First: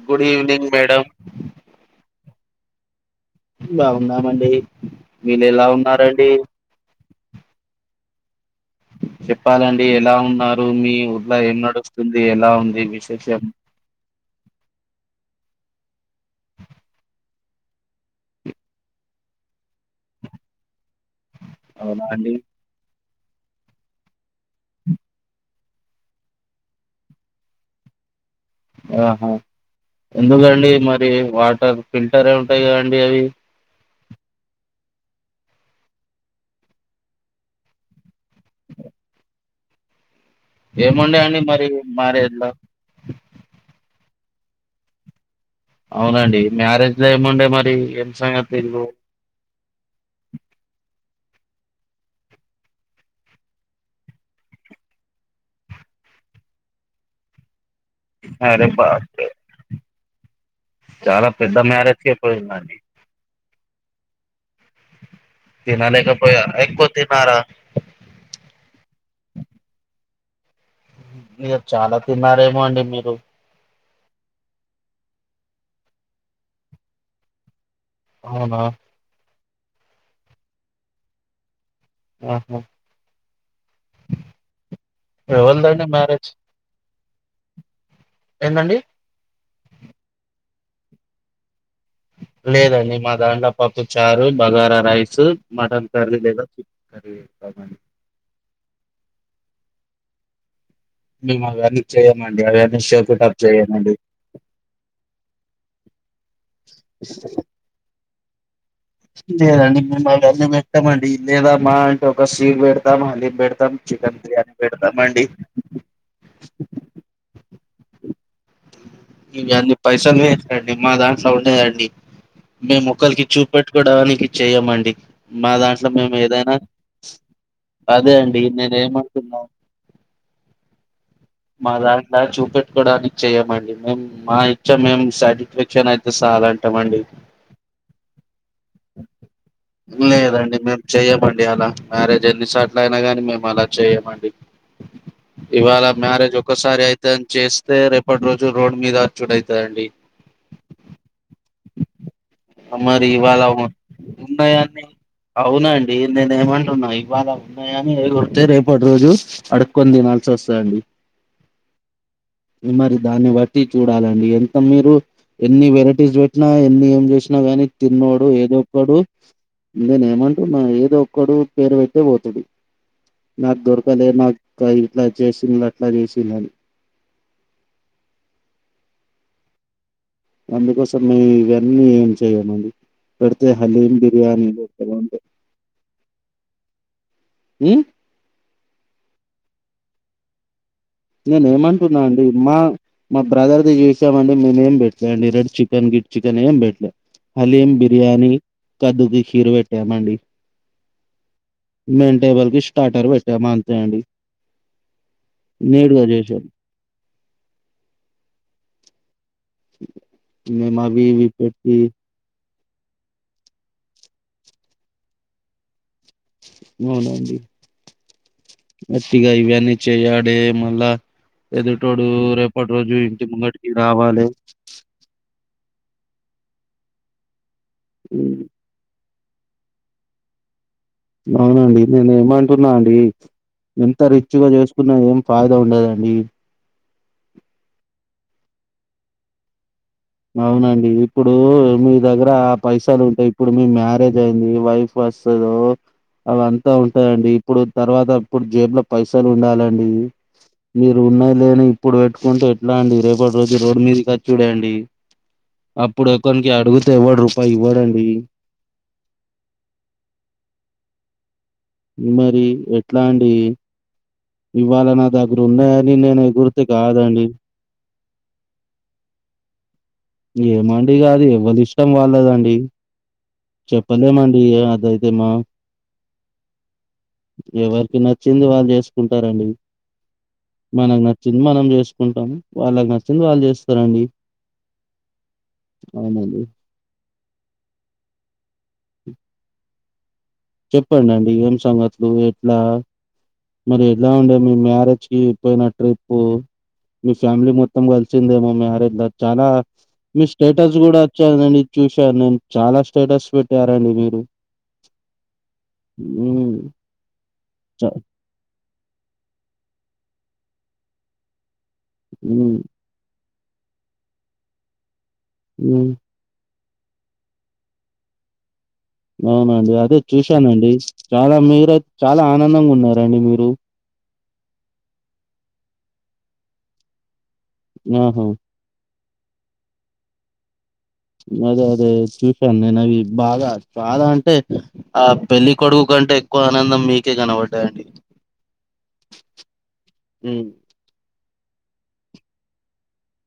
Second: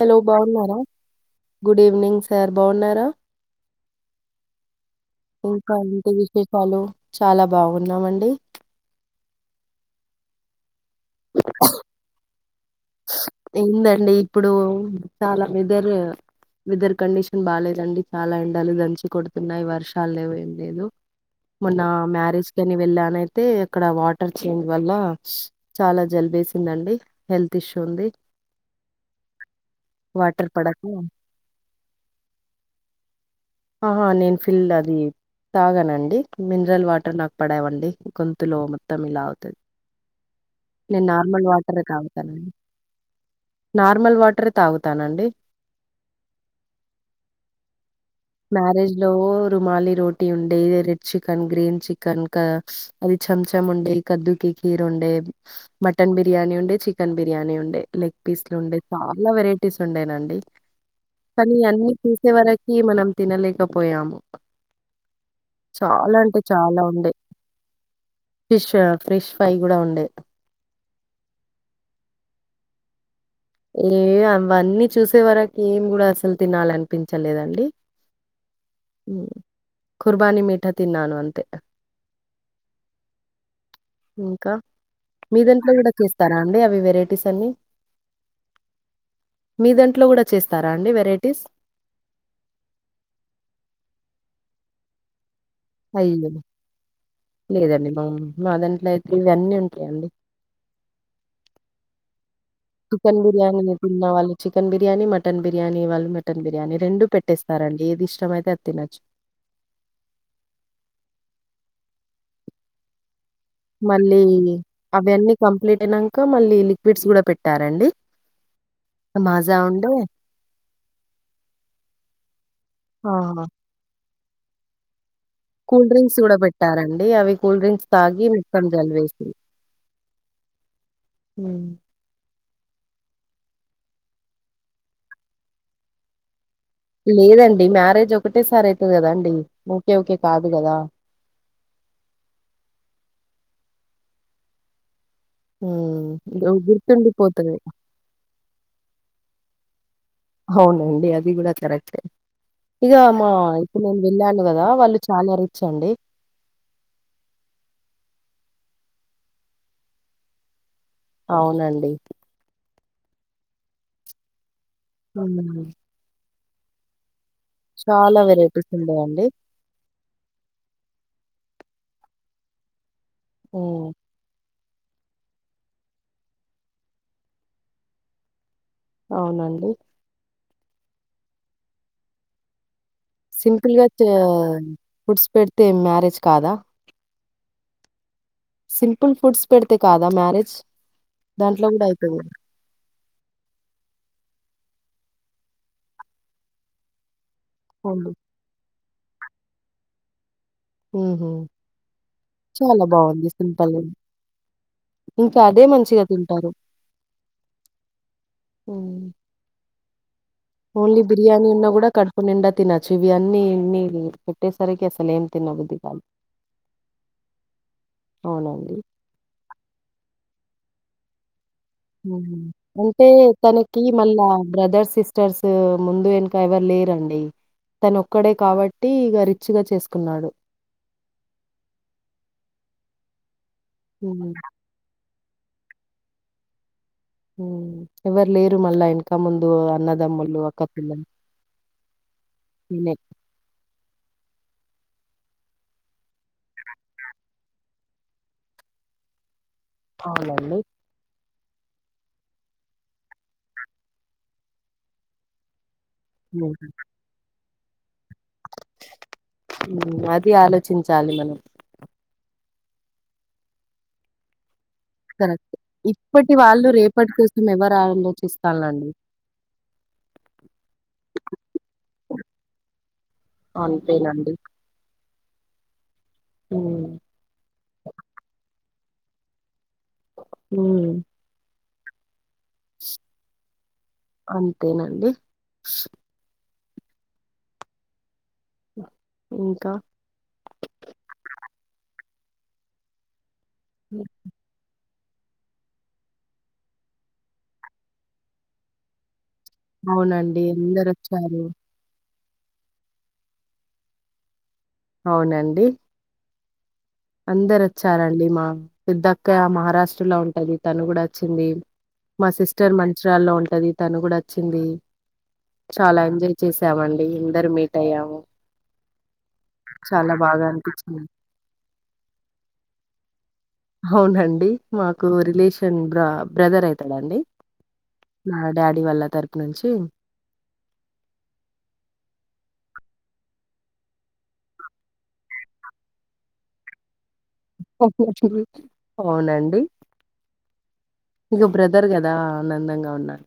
Hello good evening బాగున్నారా madam good evening sir బాగున్నారా బాగున్నానండి మీరు ఎలా ఉన్నరండి పలు చాలా బాగున్నామండి చెప్పాలండి ఎలా ఉన్నారు మీ ఊర్ళ ఏం నడుస్తుంది ఎలా ఉంది విశేషం ఏందండి ఇప్పుడు చాలా వెదర్ వెదర్ కండిషన్ బాలేదండి చాలా ఎండాలు దంచి కొడుతున్నాయి వర్షాలు లేవు ఏం లేదు మొన్న అవునా అండి మ్యరేజ్ కని వెళ్ళాను అయితే అక్కడ వాటర్ చేంజ్ వల్ల చాలా జలుబేసిందండి తీష్ ఉంది ఆహా వాటర్ ఎందుకండి పడక మరి వాటర్ ఫిల్టరె ఉంటది కదండి అవి అహా నేను ఫిల్డ్ అది తాగనండి మినరల్ వాటర్ నాకు పడేవండి గొంతులో మొత్తం లాగుతది నేను ఏముండే అండి నార్మల్ మరి వాటరే మ్యారేజ్ తాగుతానండి లో నార్మల్ వాటరే తాగుతానండి అవునండి మ్యారేజ్లో ఏమండే మరి సంగతిలు మ్యారేజ్ లో రుమాలి రోటీ ఉండే రెడ్ చికెన్ గ్రీన్ చికెన్ అది చెంచం ఉండే కద్దూకి ఖీర్ ఉండే మటన్ బిర్యానీ ఉండే చికెన్ బిర్యానీ ఉండే లెగ్ పీస్లు అరే ఉండేవి బాప్రే చాలా వెరైటీస్ ఉండేనండి చాలా కనీ పెద్ద అన్ని మ్యారేజ్ కే తీసే వరకి పోయిందండి మనం తినలేకపోయాము చాలా అంటే తినలేకపోయా చాలా ఎక్కువ ఉండే తిన్నారా ఫిష్ ఫ్రెష్ ఫ్రై కూడా ఉండే మీరు చాలా తిన్నారేమో అండి మీరు లేదు అవన్నీ చూసే వరకి ఏం కూడా అసలు తినాలనిపించలేదండి అవునా కుర్బాని మీఠ తిన్నాను అంతే ఆహ ఇంకా మీదంట్లో ఎవల్దండి కూడా మ్యారేజ్ చేస్తారా అండి అవి వెరైటీస్ అన్ని ఏందండి మీ దంట్లో కూడా చేస్తారా అండి వెరైటీస్ లేదండి మా దాంట్ల పప్పుచారు బగారారైసు మటన్ కర్రీ లేద చిక కర్రీ ఏమౌ మా దంట్లో అయితే ఇవన్నీ ఉంటయండి మేము అవన్నీ చేయమండి అవన్నీ చికెన్ షోకుటప్ బిర్యానీని చేయమండి తిన్న వాళ్ళు చికన్ బిర్యానీ మటన్ బిర్యానీ వాళ్ళు మటన్ బిర్యానీ రెండు పెట్ట పెట్టేస్తారండి ఎది ఇష్టమయితే అది తినోచ్చు లేదండి మేము మా గన్ని పెట్టామండి లేదామా అంట ఒక సీట్ పెడతామా హలీం పెడతాం చికెన్ బిర్యానీ పెడతామండి నంక మళ్ళీ లిక్విడ్స్ కూడా పెట్టారండి మాజా గన్ని ఉండే పైసాలే అండి మా దాంట్లో ఉండదండి మేము ఆ! ఓక్కలకి చూపెట్టుకోవడానికి చెయ్యమండి మా కూల్ దాంట్లో మేము డ్రింక్స్ కూడా ఏదైనా పెట్టారండి. అవి కూల్ డ్రింక్స్ అదే తాగి అండి మొత్తం నేను జలివేసింది. ఏమంటున్నా హ్మ్. మాద ఇలా చూపెట్టుకోవడానికి చెయ్యమండి మేము మా ఇచ్చ మేం సాటిస్ఫాక్షన్ అయితే చాలండి లేదండి మ్యారేజ్ ఒకటేసారి అయితది కదాండి ఓకే ఓకే కాదు కదా చేయమండి అలా మ్యారేజ్ ఎన్ని సోట్లయిన గాని మేము అలా చేయమండి ఇవాళ హ్మ్. మ్యారేజ్ గు ఒకసారి అయితే అని గుర్తుండిపోతది. చేస్తే రేపటి నుంచి రోజు రోడ్ మీద చూడ అయితారండి అవునండి అది కూడా కరెక్టే ఇగ మరి మా ఇవాళ ఇప్పుడు నేను వెళ్ళాను కదా వాళ్ళు చాలా రిచ్ అండి నేనే ఏమంటున్నా ఇవాళ ఉన్నాయని ఎగిరితే రేపటి రోజు అడుక్కొని తినాల్సి వస్తాయండి అవునండి మరి దాన్ని బట్టి చూడాలండి ఎంత మీరు హ్మ్. ఎన్ని వెరైటీస్ పెట్టినా ఎన్ని ఏం చేసిన ఉన్న గాని చాలా తిన్నోడు వెరైటీస్ ఏదోక్కడు ఉండేయండి. నేను ఏమంటున్నా ఏదో ఒక్కడు పేరు పెట్టే పోతాడు నాకు హ్మ్. దొరకలే నాకు తా ఇట్లా చేసిండు అట్లా చేసిండనీ అవునండి అందుకోసమే ఇవన్నీ ఏం చేయమండి పెడితే హలీం బిర్యానీ పెట్టాళ్ళాంటే తే మ్యారేజ్ కాదా మ్మ్ సింపుల్ ఫుడ్స్ పెడితే కాదా మ్యారేజ్ నేనే దాంట్లో గూడా ఏమంటున్నా అయితది. అండి మా మా బ్రదర్ ది చేసామండి మేమేం పెట్టలే అండి రెడ్ చికెన్ గిడ్ చికెన్ ఏం పెట్టలే హలీం ఓన్లీ బిర్యానీ కర్డు కీరు పెట్టామండి హుహు. మెటేబల్కి చాలా స్టార్టర్ బావుంది బెట్టాము అంతే సింపుల్‌గా. అండి ఇంకా అదే మంచిగా నీట్గా చేసాం తింటారు మ్మ్ మేము ఓన్లీ అవి ఇవి బిర్యానీ ఉన్న పెట్టి కూడా కర్ కడుపునిండా తినచ్చు ఇవి అన్నీ ఇ పెట్టేసరికి అసలు ఏం తినబుద్దికాదు అవునండి అవునండి. ఆ ఇగ ఇవన్నీ చేయడే మళ్ళా ఎదు తోడు హ్మ్. రేపటి రోజు అంటే ఇంటి ముంగడికి తనకి మళ్ళా రావాలే బ్రదర్స్ సిస్టర్స్ ముందు వెనక ఎవరు లేరండి తను ఒక్కడే కాబట్టి ట్టి బా రిచ్గా చేసుకున్నాడు అవునండి నేనే ఏమంటున్నా అండి ఎంత హ్మ్. రిచ్గా చేసుకు న్నాగాని చాయిదా ఉండదండి మ్మ్ ఎవ్వరు లేరు మళ్ళా ఎనక ముందు అన్న అవునండి ఇప్పుడు మీ దగ్గర తినే. పైసలు ఉంటాయి ఇప్పుడు మీ మ్యారేజ్ అయింది వైఫ్ వస్తాదో అవి అంతా ఉంటాయండి ఇప్పుడు తర్వాత ఇప్పుడు జేబ్ లో పైసలు ఉండాలండి అవునండి ఇప్పు ఉన్నాయి లేద ఇప్పుడు పెట్టుకుంటే ఎట్లా అండి రేపటి రోజు రోడ్ మీద వచ్చుడె అండి అప్పుడు ఒకనికి హ్మ్. అడుగుతే ఎవ్వడు రూపాయి ఇవ్వడండి మ్మ్ అది ఆలోచించాలి మనం మరి ఎట్లా అండి ఇవ్వాలనా కరెక్ట్ ఇప్పటి వాళ్ళు రేపటి కోసం ఎవరు ఆలోచిస్తాళ్లాండి ఏమండి కాదు ఎవ్వల్లిష్టం వాళ్ళదండి అంతేనండి. చెప్పలేమండి అదైతేమ్మా మ్మ్ ఎవరికి నచ్చింది వాళ్ళు చేస్ కుంటారండి హ్మ్. మనకు నచ్చింది మనం చేసుకుంటాము వాళ్ళకి నచ్చింది వాళ్ళు చేస్తారండి అంతేనండి. అవునండి ఇంకా చెప్పడండి ఏం సంగతులు ఎట్లా మరి ఎలా ఉండే మీ మ్యారేజ్ కి పోయిన ట్రిప్పు మీ ఫ్యామిలీ మొత్తం కలిసిందేమో మ్యారేజ్ చాలా మీ అవునండి. స్టేటస్ కూడా అందరొచ్చారు. వచ్చదండి చూశాను నేను చాలా స్టేటస్ పెట్టారండి మీరు అవునండి మ్ అందరు వచ్చారండి మా పెద్దక్కయ్య మహారాష్ట్రలో ఉంటది తను కూడా వచ్చింది మా మ్మ్ సిస్టర్ మంచిరాల్లో ఉంటది తను కూడా వచ్చింది మ్మ్ చాలా ఎంజాయ్ చేసామండి అందరు మీట్ అయ్యాము అవునండి అదే చాలా బాగా చూశానండి అనిపించింది చాలా మీరు చాలా ఆనందంగా ఉన్నారండి మీరు అవునండి మాకు రిలేషన్ బ బ్రదర్ అయితాదండి ఆహా డాడీ వాళ్ళ తరుపు నుంచి అదే అదే చూశాను నేను అవి బాగా బాగ అంటే ఆ పెళ్ళి కొడుగు కంటే ఎక్కువ ఆనందం మీకే కనబడ్ అవునండి ఉమ్ ఇగ బ్రదర్ కదా ఆనందంగా ఉన్నార్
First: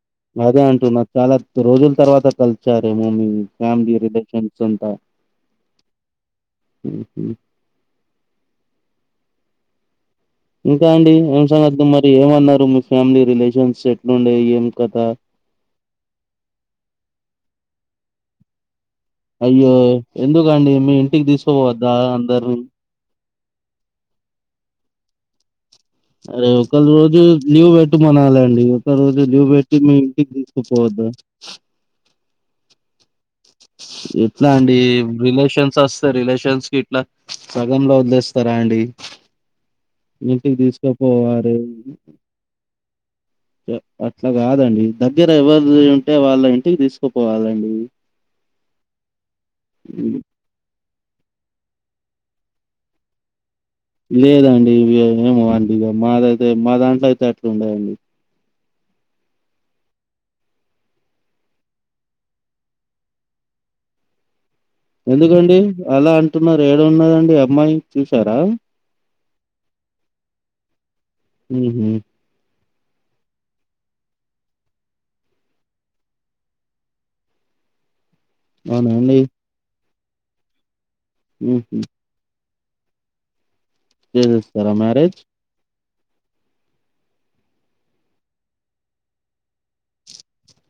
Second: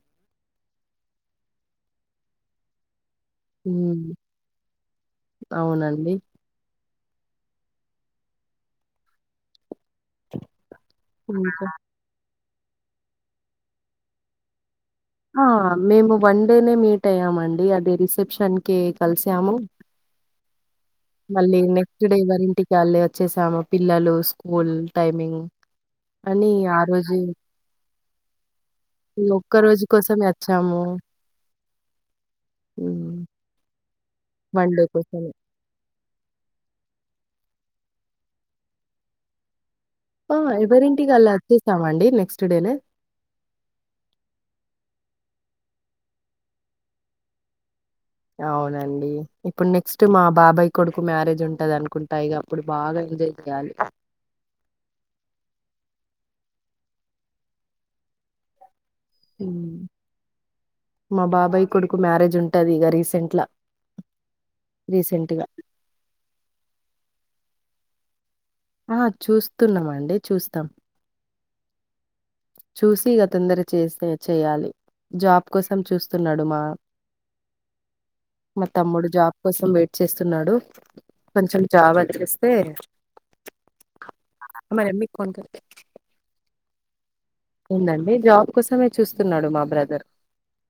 అదే అంటున్నా చాలా రోజుల తర్వాత కలిషరేమో మీ ఫ్యామిలీ హ్మ్ రిలేషన్స్ అంత అవునండి ఇంకా అండి ఏం ఇంకా సంగతి మరి ఏమన్నారు మీ ఫ్యామిలీ రిలేషన్స్ ఎట్లుండే ఏం కత ఆ మేము వన్ డేనే మీట్ అయ్యామండి అదే రిసెప్షన్ కే కలిసాము అయ్యో ఎందుకండి మీ ఇంటికి మళ్ళీ తీసుకోపోవద్దా నెక్స్ట్ డే అందరిని ఎవరింటికి వాళ్ళే వచ్చేసాము పిల్లలు స్కూల్ టైమింగ్ అని అదే ఆ ఒక రోజు లీవ్ పెట్టమనలండి ఒక రోజు ఈ లీవ్ ఒక్క పెట్టి రోజు మీ కోసమే ఇంటికి వచ్చాము. తీసుకపోవద్ద మ్ ఎట్లా అండి రిలేషన్స్ అస్ త్ రిలేషన్స్ కిట్లా సగంలో వదిలేస్తారా అండి ఆ ఇంటికి ఎవరింటికి అళ్ళు తీసుకుపోవాలి వచ్చేసమండి నెక్స్ట్ డేనే అట్లా కాదండి దగ్గర ఎవర్థి ఉంటే వాళ్ళ ఇంటికి తీసుకుపోవాలండి అవునండి ఇప్పుడు నెక్స్ట్ మా బాబాయ్ కొడుకు మ్యారేజ్ ఉంటదనుకుంటా ఇగ అప్పుడు బాగా ఎంజాయ్ చేయాలి లేదండి ఇవి ఏమో అండి ఇగ మాదైతే మా దాంట్ల అయితే అట్లుండది మ్ మా బాబాయ్ కొడుకు మ్యారేజ్ ఉంటది ఇగ రీసెంట్ లా ఎందుకండి అలా అంటున్నారు ఏడున్నదండి అమ్మాయి చూసారా ఆ హ చూస్తున్నమండి చూస్తాం మ్ హు చూసి ఇగ తొందర చేస్తె చేయాలి జాబ్ కోసం చూస్తున్నాడు మా [inaudible] మా అవునా తమ్ముడు అండి జాబ్ కోసం వెయిట్ చేస్తున్నాడు కొంచెం ఉహు జాబ్ వచ్చేస్ స్తె చేసేస్తరా మ్యారేజ్ కీ క్ ఏందండి జాబ్ కోసమే చూస్తున్నాడు మా బ్రదర్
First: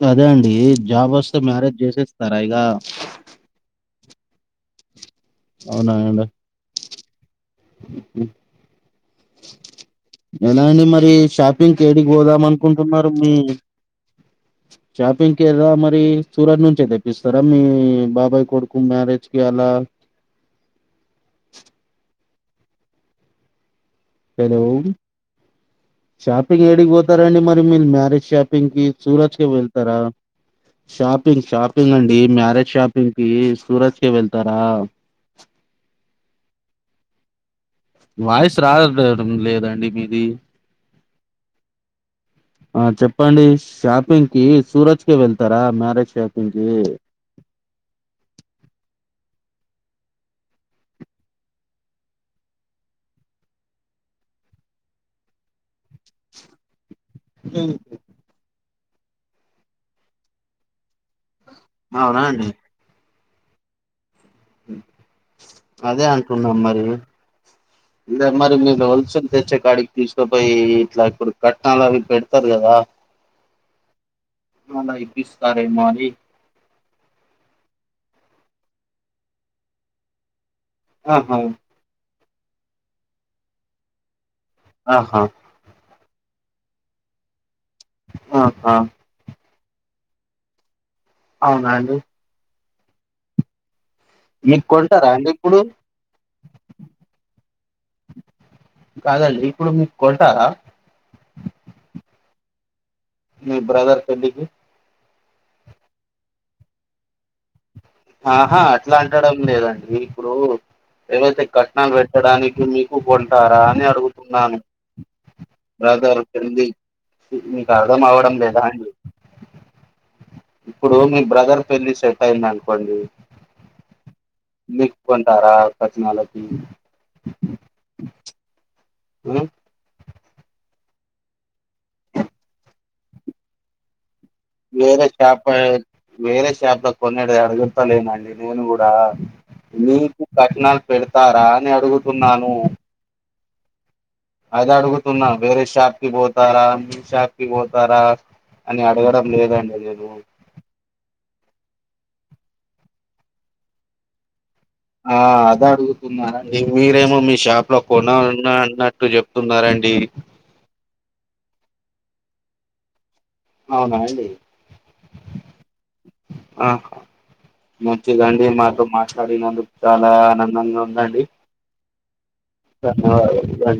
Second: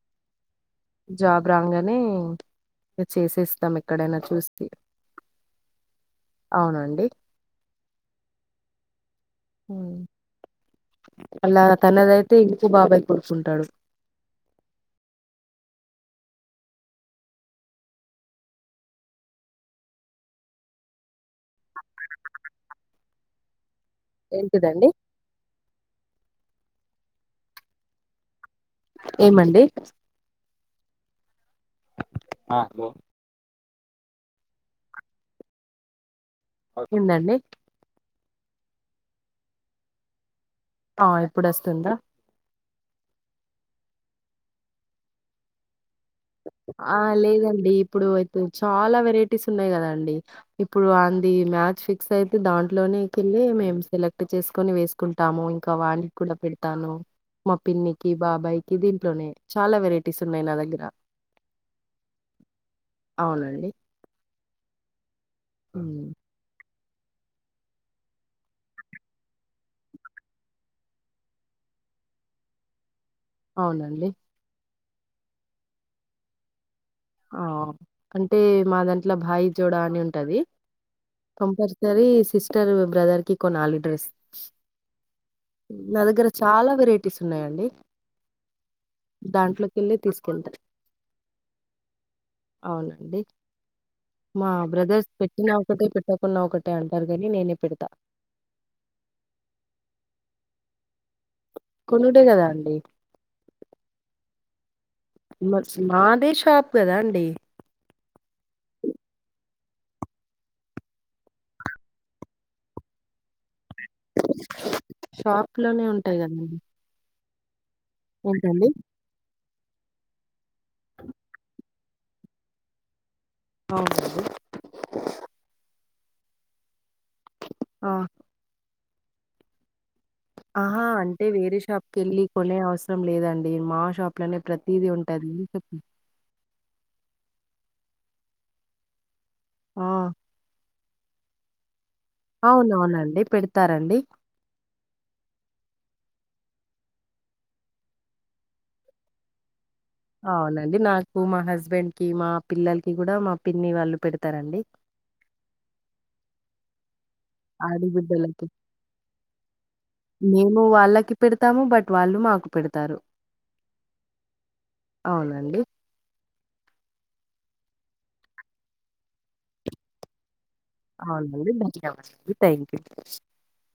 అదే అండి జాబ్ వస్తే మ్యారేజ్ చేసేస్తారా ఇగ చేసేస్తాం ఎక్కడైనా చూస్తే అవునా అండి అవునండి ఉ హు హుమ్ మీ నాయనా ఏమని అలా తనదయితే ఇంకు బాబాయ్ కూర్చుంటాడు షాపింగ్ కెలా మరి సూరత్ నుంచే తెప్పిస్తారా మీ బాబాయ్ కొడుకు మ్యారేజ్ కి అలా [unintelligible] హలో ఏంటిదండి షాపింగ్ యాడికి పోతారండి మరి మీరు మ్యారేజ్ షాప్ పిగ్ కి సూరత్ కి ఏమండి వెళ్తారా షాపింగ్ షాపింగ్ అండి మ్యారేజ్ షాపింగ్ ఏం సూరత్ కి వెళ్తారా వచ్చిందా అండి వాయిస్ రాడం లేదండి మీది ఆ ఇప్పుడు వస్తుందా ఆ చెప్పండి షాపింగ్ కి సూరత్ కి వెళ్తారా మ్యారేజ్ షాప్ ఆ లేదండి ఇప్పుడు అయితే చాలా వెరైటీస్ ఉన్నాయి కదా అండి ఇప్పుడు అంది మ్యాచ్ ఫిక్స్ అయితే దాంట్లోనేకెలీ మేము సెలెక్ట్ చేసుకొని వేస్ కుంటాము ఇంక వానికి కూడ పెడతాను మా పిన్ని కీ బాబాయ్ కి దీంట్లోనే చాలా వెరైటీస్ ఉన్నాయి నా దగ్గర అవునా అండి అవునండి అదే ఉమ్ అంటున్నా మరి లేద మరి మీరు హోల్సేల్ తెచ్చే కాడికి తీసుకపోయి ఇట్ల ఇప్పుడు కట్నాలు అవి పెడతారు కదా అవునండి అక్కడ ఇప్పిస్తారేమో అని ఆ అంటే మా దాంట్లో భాయి జోడా అని ఉంటది ఆహా కంపల్సరీ సరి సిస్టర్ బ్రదర్ కి కొనాలి డ్రెస్ ఆహా నా దగ్గర చాలా వెరైటీస్ ఉన్నాయండి ఆహా దాంట్లోకేళ్ళి తీసుకెళ్తా అవునా అండి అవునండి మా మీకు కొంటారా బ్రదర్స్ అండి పెట్టిన ఇప్పుడు ఒకటే పెట్టకున్న ఒకటే అంటారు కానీ నేనే పెడతా కాదండి ఇప్పుడు మీరు కొంటారా కొనుడే కదా అండి మీ బ్రదర్ పెళ్లికి మాదే షాపు కదా అండి ఆహా అట్లాంటడం లేదండి ఇప్పుడు ఏవైతే కట్నలు పెట్టడానికి మీకు కొంటారా అని అ డుగుతున్నాను షాప్ లోనే ఉంటాయి కదండి బాదరొక్కింది మీక అర్దం అవ్వడం లేదా ఏంటండి అండి ఇప్పుడు మీ బ్రదర్ పెళ్లి సెట్టైందన్కోండి అవ్నండి నీక్కోంటార కట్నాలకి ఆ మెడం అహా అంటే వేరే షాప్ కెళ్ళి కొనే అవసరం లేదండి మా షాప్ ప్లొనే ప్రతీదీ వేరే ఉంటాది షాప్ తుప్ వేరే షాప్ లో కొనేడ్ది అడుగుతాలేనండి నేను గూడా ఆ నీకు కట్నాాల్ పెడుతారా అనే అడుగు అవునవునండి పెడుతారండి అది అడుగుతున్న వేరే షాప్ కి బోతారా మీ షాప్ కి బోతార అని అడగడం లేదండి అదేను అవునండి నాకు మా హస్బెండ్ కి మా పిల్లల్కి గుడా మా పిన్ని వాళ్ళు పెడతారండి ఆ అదడుగుతున్నర ఇంగ్ మీరేమో మీ షాప్ లో కొనాలన్న ఆడబిడ్డలకి అన్నట్టు జెప్తున్నారండి మేము వాళ్ళకి పెడుతాము బట్ వాళ్ళు మాకు పెడుతారు అవునా అండి అవునండి ఆహ మంచి గండి మాతో మాట్లాడి నందుక్ చాలా ఆనందంగ అవునా అండి [unintelligible] ధన్యవాదాలు దండి